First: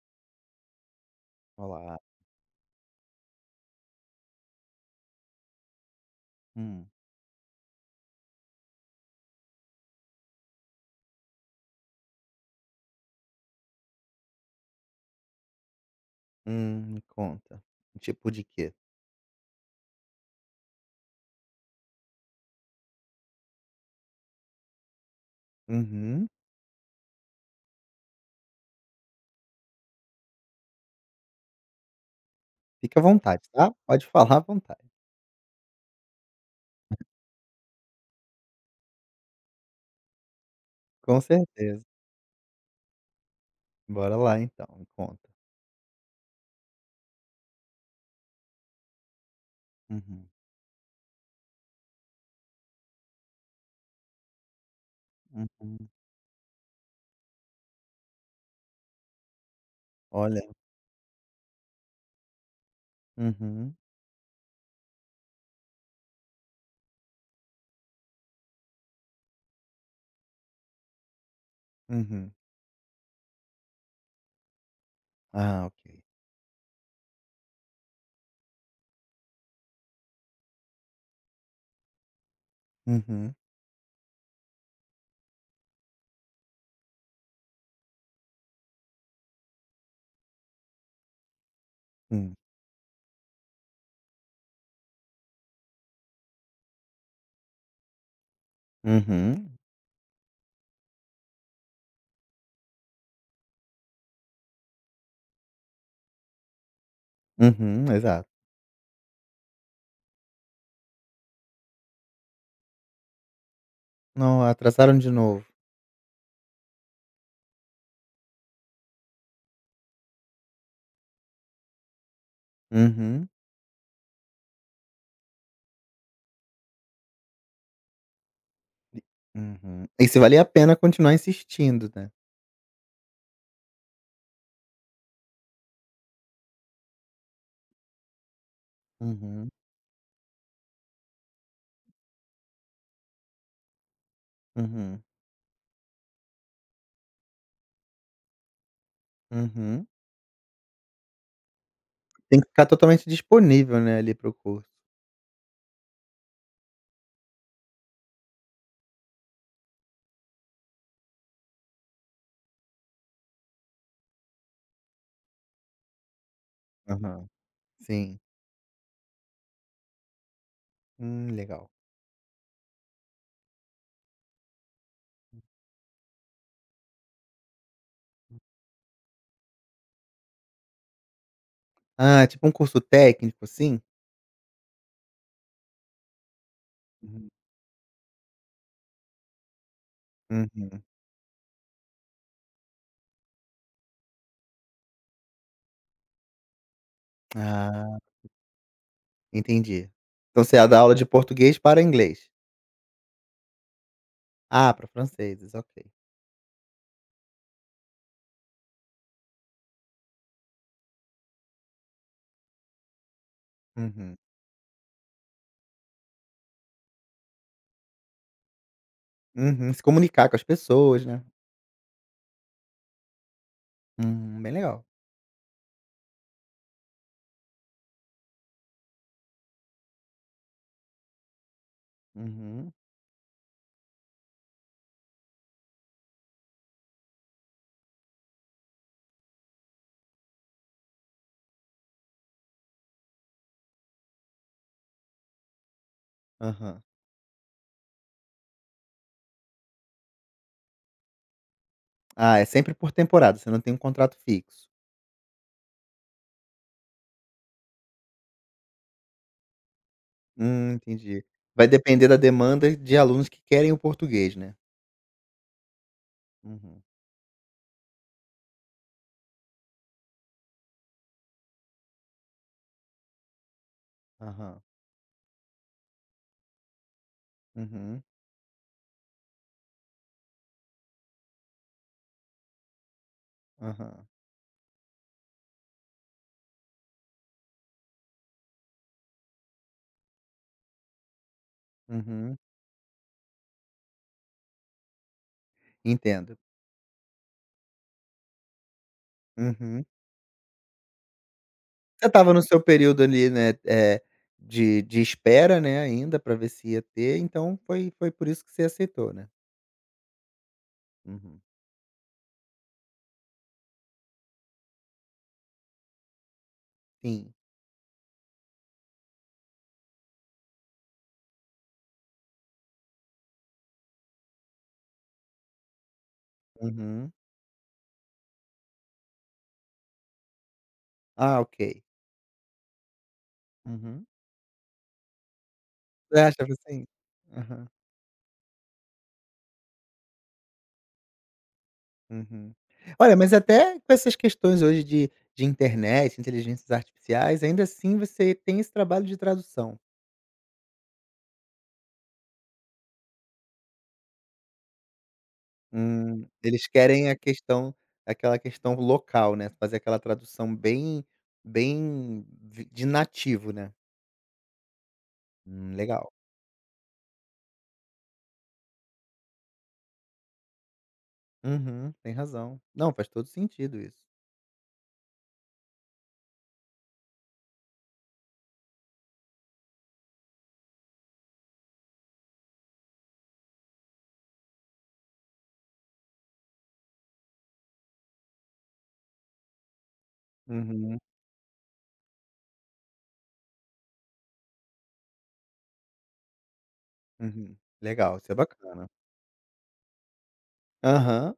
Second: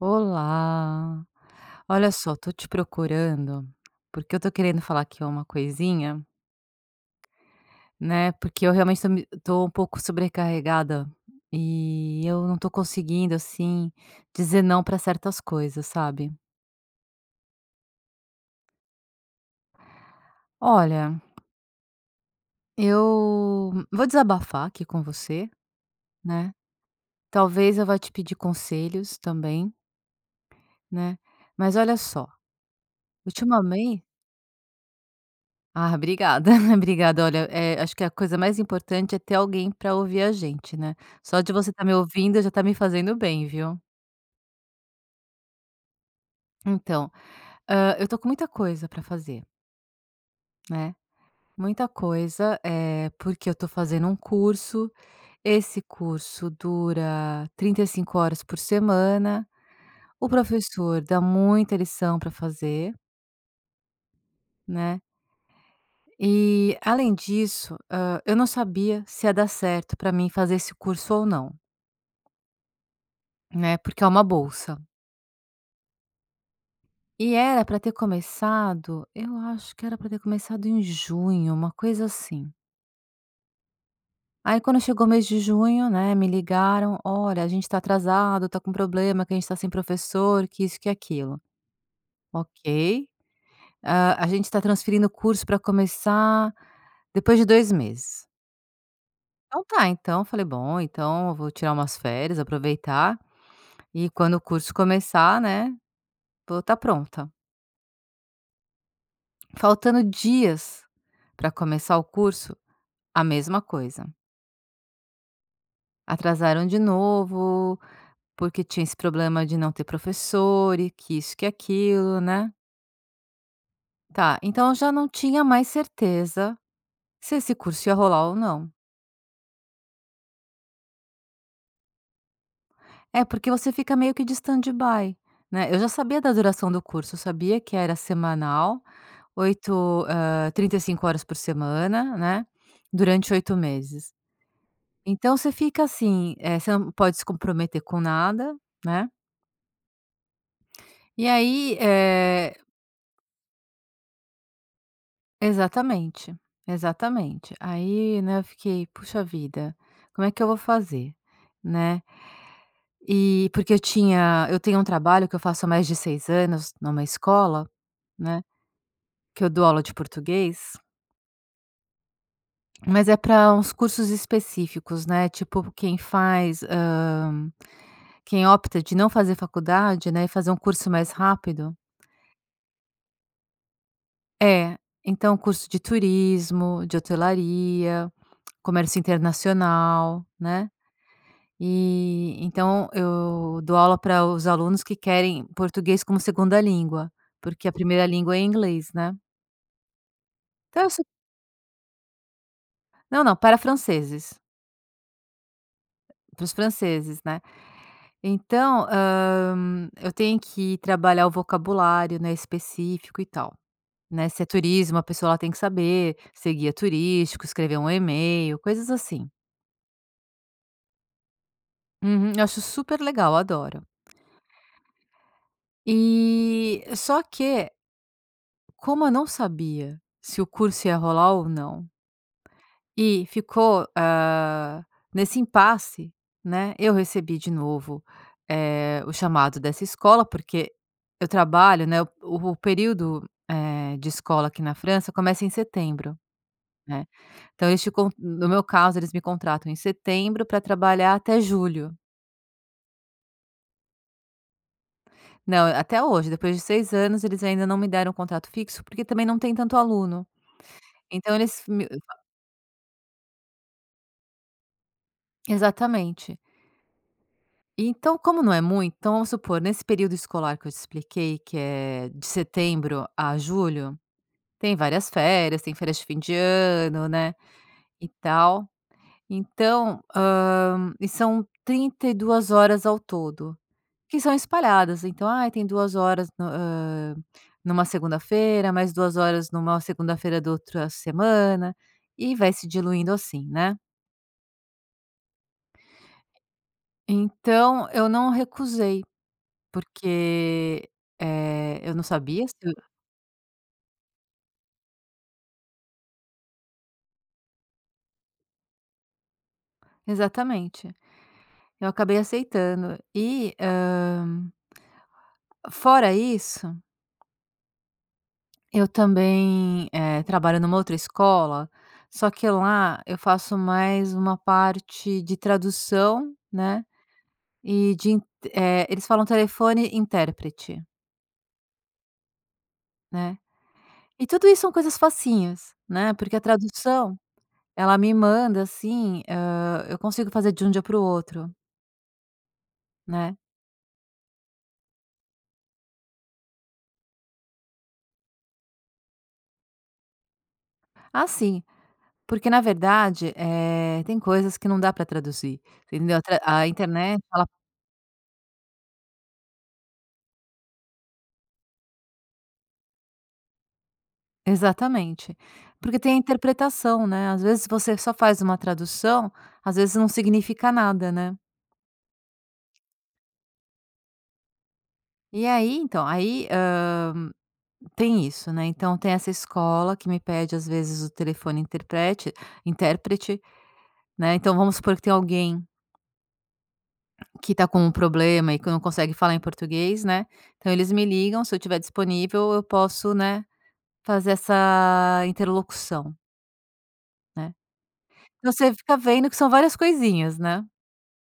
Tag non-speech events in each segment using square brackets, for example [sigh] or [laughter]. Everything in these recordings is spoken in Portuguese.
Olá, Olá. olha só, tô te procurando, porque eu tô querendo falar aqui uma coisinha, Hum. né? Porque eu realmente tô um pouco sobrecarregada e eu não tô conseguindo, assim, dizer não pra certas coisas, sabe? Me conta. Tipo de quê? Olha, eu vou desabafar aqui com você, Uhum. né? Talvez eu vá te pedir conselhos também, né? Mas olha só, Fica à vontade, tá? ultimamente. Pode [laughs] falar à vontade. Ah, obrigada, [laughs] obrigada. Olha, acho que a coisa mais importante é ter alguém para ouvir a gente, né. Com Só de você estar certeza. me ouvindo já tá me fazendo bem, viu. Bora lá então, me conta. Então, eu tô com muita coisa para fazer, Uhum, né, muita coisa, é porque eu tô fazendo um curso, esse uhum. curso dura 35 horas por semana, o Olha. professor dá muita lição para fazer, Uhum, né, e além disso, eu não sabia se ia dar certo para mim fazer esse curso ou não, uhum. né, porque é uma bolsa. Ah, ok. E era para ter começado, eu acho que era para ter começado em junho, uma coisa assim. Uhum, Aí quando chegou o mês de junho, né, me ligaram: "Olha, a gente tá atrasado, tá com problema, que a gente tá sem professor, que isso, que aquilo". hum. Ok. A gente tá transferindo o curso para começar depois de 2 meses. Uhum, Então tá, então falei: "Bom, então eu vou tirar umas férias, aproveitar e quando o curso começar, né, vou estar tá pronta". uhum, exato. Faltando dias para começar o curso, a mesma coisa. Não, atrasaram de novo. Atrasaram de novo, porque tinha esse problema de não ter professor e que isso, que aquilo, né. Uhum. Tá, então eu já não tinha mais certeza se esse curso ia rolar ou não. E uhum. E se valia a pena continuar insistindo, né. É, porque você fica meio que de stand-by, né. Eu já sabia da duração do curso, eu sabia que era semanal, Uhum, 35 horas por semana, né, durante 8 meses. uhum, Então você fica assim, você não pode se comprometer com nada, né. uhum. E aí, Tem que eh ficar totalmente disponível, né, ali pro curso. Exatamente, exatamente. Aí, né, eu fiquei: "Puxa vida, como é que eu vou fazer?", né. E porque eu tenho um trabalho que eu faço há mais de 6 anos numa Aham, escola, sim. né, que eu dou aula de português, Legal. mas é para uns cursos específicos, né, tipo quem faz, quem opta de não fazer faculdade, né, e fazer um curso mais rápido. Ah, tipo um curso técnico, assim? É, então curso de turismo, de Uhum. hotelaria, comércio internacional, né. Uhum. E então eu dou aula para os alunos que querem português como segunda língua, porque a Ah, primeira língua é inglês, né. entendi. Então você ia dar Então eu aula su de português para inglês. não, não, para franceses, Ah, para franceses, ok. para os franceses, né. Então, eu tenho que trabalhar o vocabulário, né, específico e tal, Uhum. né. Se é turismo, a pessoa ela tem que saber ser guia turístico, escrever um e-mail, coisas assim. Uhum. Se comunicar com as pessoas, né. Uhum, eu acho super legal, adoro. Bem legal. E só que, como eu não sabia se o curso ia rolar ou não, Uhum. e ficou, nesse impasse, né, eu recebi de novo, o chamado dessa escola, porque eu trabalho, né, o período, de escola aqui na França começa em setembro, Aham. né, então eles te con no meu caso, eles me contratam em setembro para trabalhar até julho. Ah, é sempre por temporada, você não tem um contrato fixo. Não, até hoje, depois de 6 anos, eles ainda não me deram um contrato fixo, porque também não tem tanto aluno. Entendi. Então eles Vai me, depender da demanda de alunos que querem o português, né. exatamente. Uhum. Então, como não é muito, então vamos supor, nesse período escolar que eu te expliquei, que é de setembro a julho, Aham. tem várias férias, tem férias de fim de ano, né, Uhum. e tal. Então, e são 32 horas ao todo, Aham. que são espalhadas. Então, tem 2 horas no hã, numa segunda-feira, mais 2 horas numa segunda-feira da outra semana, e Uhum. vai se diluindo assim, né. Entendo. Então, eu não recusei. Uhum. Porque, eu não Você estava no sabia se seu eu, período ali, né, eh, de espera, né, ainda para ver se ia ter, então foi por isso que você aceitou, né? exatamente. Uhum. Eu acabei aceitando e, fora isso, Sim. eu também, trabalho numa outra escola, só que lá eu faço mais uma parte de tradução, né, Uhum. e de in eles falam telefone e intérprete, Ah, ok. né. Uhum. E tudo isso são coisas facinhas, né, Você porque a achava assim? tradução, Aham. ela me manda assim, eu consigo fazer de um dia para o outro, Uhum. Olha, mas né. até com essas questões hoje de internet, inteligências artificiais, ainda assim você tem esse trabalho de tradução. Assim. Porque na verdade, tem coisas que não dá para traduzir, entendeu? A tra a Eles querem a internet ela, questão aquela questão local, né, fazer aquela tradução bem vi de nativo, né. exatamente. Porque Legal. tem a interpretação, né, às vezes você só faz uma tradução, às vezes não significa nada, né. Uhum, tem razão. Não, faz todo sentido isso. E aí então, aí, tem isso, né, então tem essa escola que me pede às vezes o telefone interprete intérprete, né, então vamos supor que tem alguém que tá com um problema e que não consegue falar em português, né, então eles Uhum, me ligam, se eu estiver disponível eu posso, né, fazer essa interlocução, né. uhum. Legal, isso é Então, você bacana. fica vendo que são várias coisinhas, né. Aham,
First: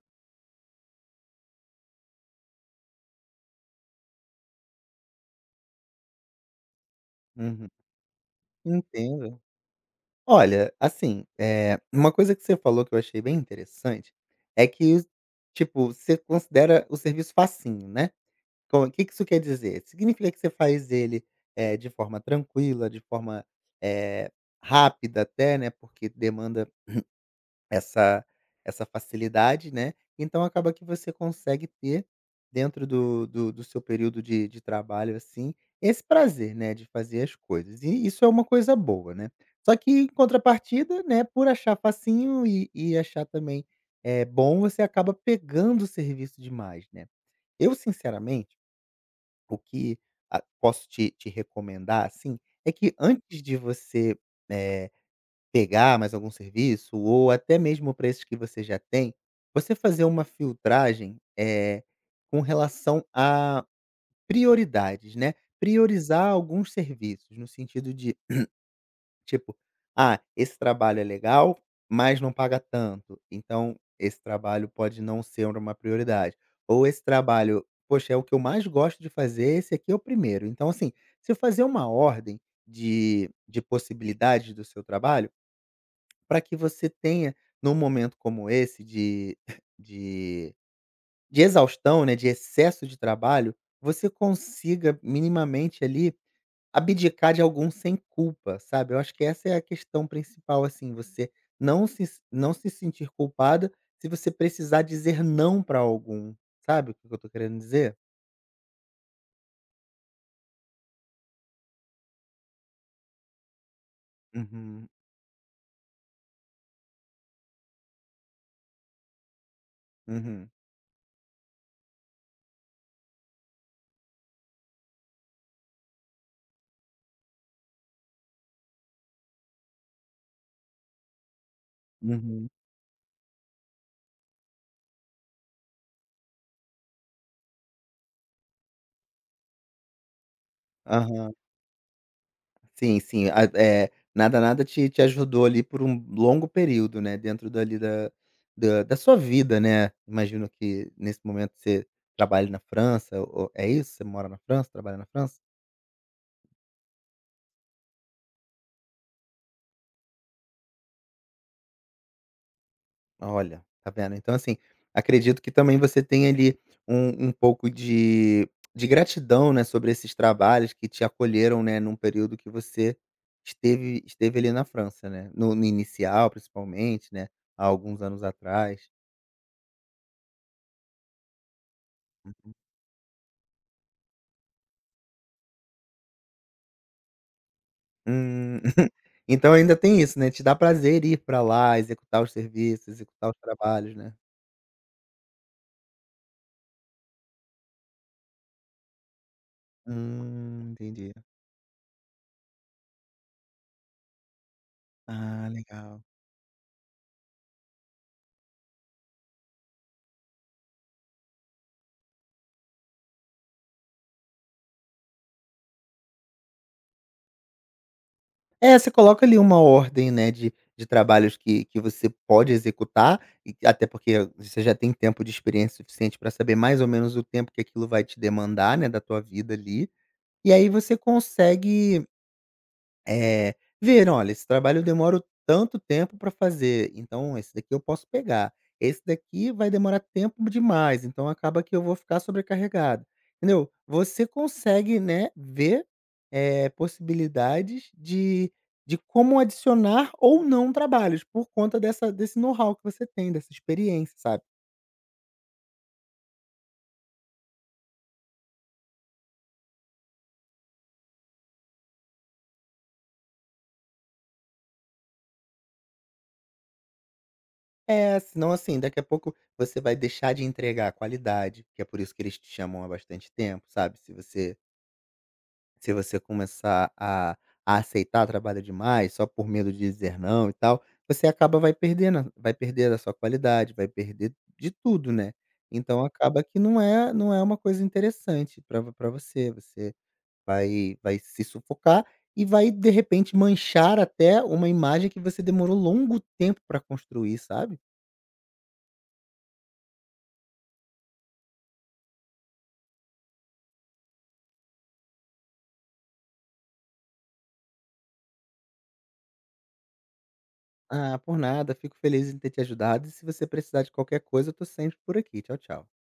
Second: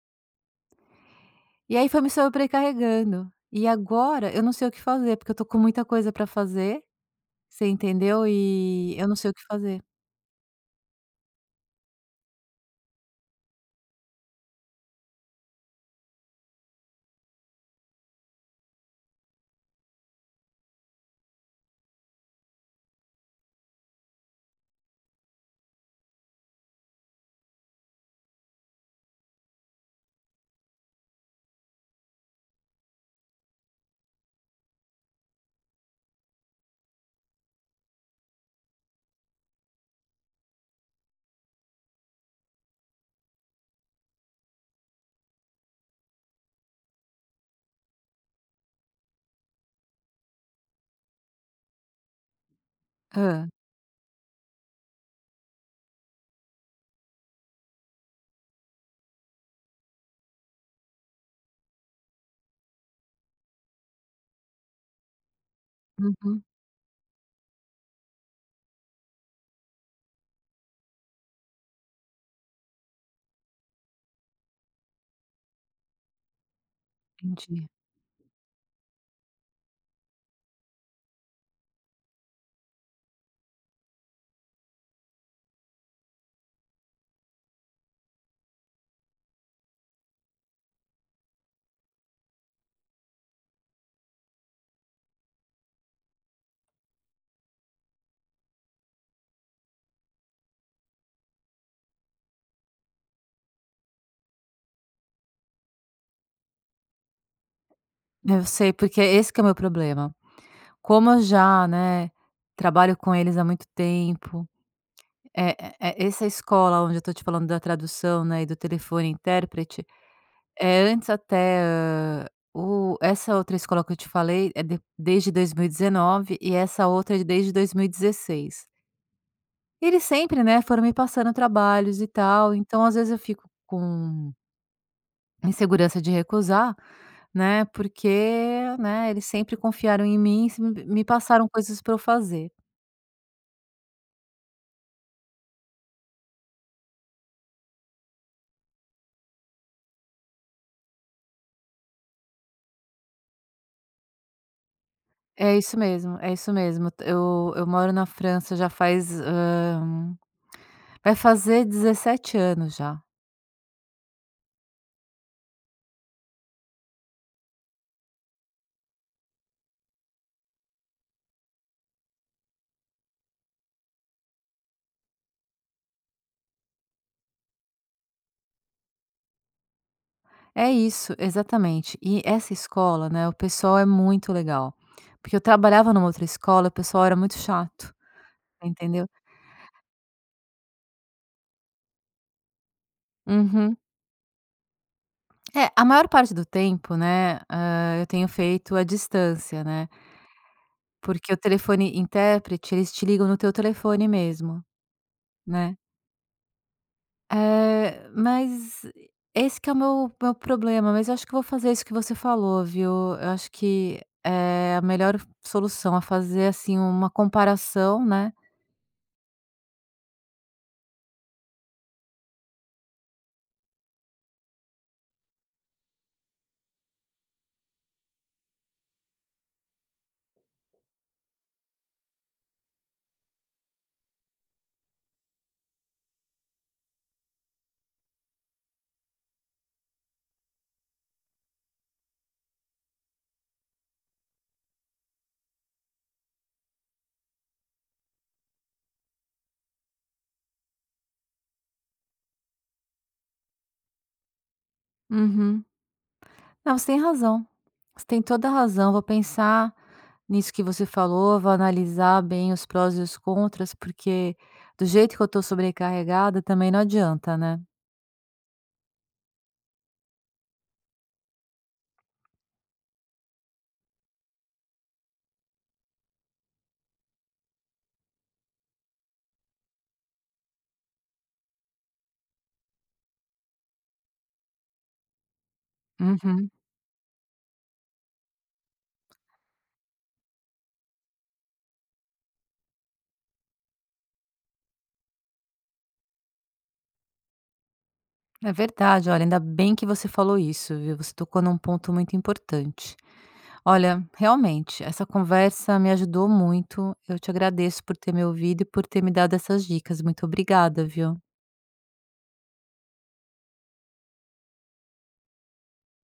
E aí foi me sobrecarregando. E agora eu não sei o que fazer, porque eu tô com muita coisa pra fazer, você uhum. entendeu, e eu não sei o Entendo. que fazer. Olha, assim, eh, uma coisa que você falou que eu achei bem interessante, é que, tipo, você considera o serviço facinho, né. Co Que isso quer dizer? Significa que você faz ele, eh, de forma tranquila, de forma, eh, rápida até, né, porque demanda Essa essa facilidade, né, então acaba que você consegue ter, dentro do seu período de trabalho, assim, esse prazer, né, de fazer as coisas. E isso é uma coisa boa, né. Só que em contrapartida, né, por achar facinho e achar também, é bom, você acaba pegando o serviço demais, né. Eu sinceramente, o que a posso te recomendar, assim, é que antes Hã. de você, eh, pegar mais algum serviço ou até mesmo para esses que você já tem, você fazer uma filtragem, eh, com relação a prioridades, né. Priorizar Uhum, alguns serviços, no sentido de, tipo: "Ah, esse trabalho é legal, mas não paga tanto, então esse trabalho pode não ser uma prioridade". Ou esse trabalho: entendi. "Poxa, é o que eu mais gosto de fazer, esse aqui é o primeiro". Então, assim, se eu fazer uma ordem de possibilidades do seu trabalho, para que você tenha, num momento como esse de [laughs] de de exaustão, né, de excesso de trabalho, você consiga minimamente ali abdicar de algum sem culpa, sabe. Eu acho que essa é a questão principal, assim, você não se não se sentir culpada se você precisar dizer não para algum, sabe o que que eu tô querendo dizer? Eu sei, porque esse que é o meu problema. Como eu já, né, trabalho com eles há muito tempo, Uhum, é, essa escola onde eu tô te falando da tradução, né, e do telefone intérprete. uhum, É, antes até, o essa outra escola que eu te falei é de desde 2019 e essa outra é desde 2016. Eles sempre, né, foram me passando trabalhos e uhum, tal, então às vezes eu fico com insegurança de recusar, né, porque, né, eles sempre confiaram em mim, se me aham. passaram coisas para eu fazer. Sim, sim. Nada te ajudou ali por um longo período, né, dentro dali da sua vida, né. Imagino que nesse momento você trabalha na França ou é isso? Você mora na França, trabalha na França? É isso mesmo, é isso mesmo. Eu moro na França já faz, vai fazer 17 anos já. Olha, tá vendo. Então assim, acredito que também você tenha ali um pouco de gratidão, né, sobre esses trabalhos que te acolheram, né, num período que você esteve ali na França, né. No inicial principalmente, né, há alguns anos atrás. É isso, exatamente. E essa escola, né, o pessoal é muito legal. Porque eu trabalhava numa outra escola, o pessoal era muito chato, Hum. [laughs] entendeu? Então ainda tem isso, né, te dá prazer ir pra lá, executar os serviços, executar os Uhum. trabalhos, né? É, a maior parte do tempo, né, eu tenho feito à distância, né, Entendi. porque o telefone intérprete, eles te ligam no teu telefone mesmo, Ah, né. legal. Mas esse que é o meu problema, mas eu acho que eu vou fazer isso que você falou, viu. Eu acho que é a melhor solução, a fazer, assim, uma comparação, né. É, você coloca ali uma ordem, né, de trabalhos que você pode executar, até porque você já tem tempo de experiência suficiente para saber mais ou menos o tempo que aquilo vai te demandar, né, da tua vida ali, e aí você consegue, eh, ver: "Olha, esse trabalho eu demoro tanto tempo para fazer, então esse daqui eu posso pegar. Esse daqui vai demorar tempo demais, então acaba que eu vou ficar sobrecarregado", entendeu? Você consegue, né, ver, eh, possibilidades de como adicionar ou não trabalhos por conta dessa desse know-how que você tem, dessa experiência, sabe? Uhum. Não, você tem razão. Você tem toda a razão. Vou pensar nisso que você falou, vou analisar bem os prós e os contras, porque do jeito que eu tô sobrecarregada também não adianta, né? É, senão, assim, daqui a pouco você vai deixar de entregar a qualidade, que é por isso que eles te chamam há bastante tempo, sabe? Se você começar a aceitar trabalho demais só por medo de dizer não e tal, você acaba vai perder a sua qualidade, vai perder de tudo, né. Então acaba Uhum. que não é uma coisa interessante para vo você, você vai se sufocar e vai, de repente, manchar até uma imagem que você demorou longo tempo para construir, sabe. É verdade, olha, ainda bem que você falou isso, viu? Você tocou num ponto muito importante. Olha, realmente, essa conversa me ajudou muito. Eu te agradeço por ter me ouvido e por ter me dado essas dicas. Muito obrigada, viu? Ah, por nada, fico feliz em ter te ajudado e se você precisar de qualquer coisa eu tô sempre por aqui. Tchau, tchau.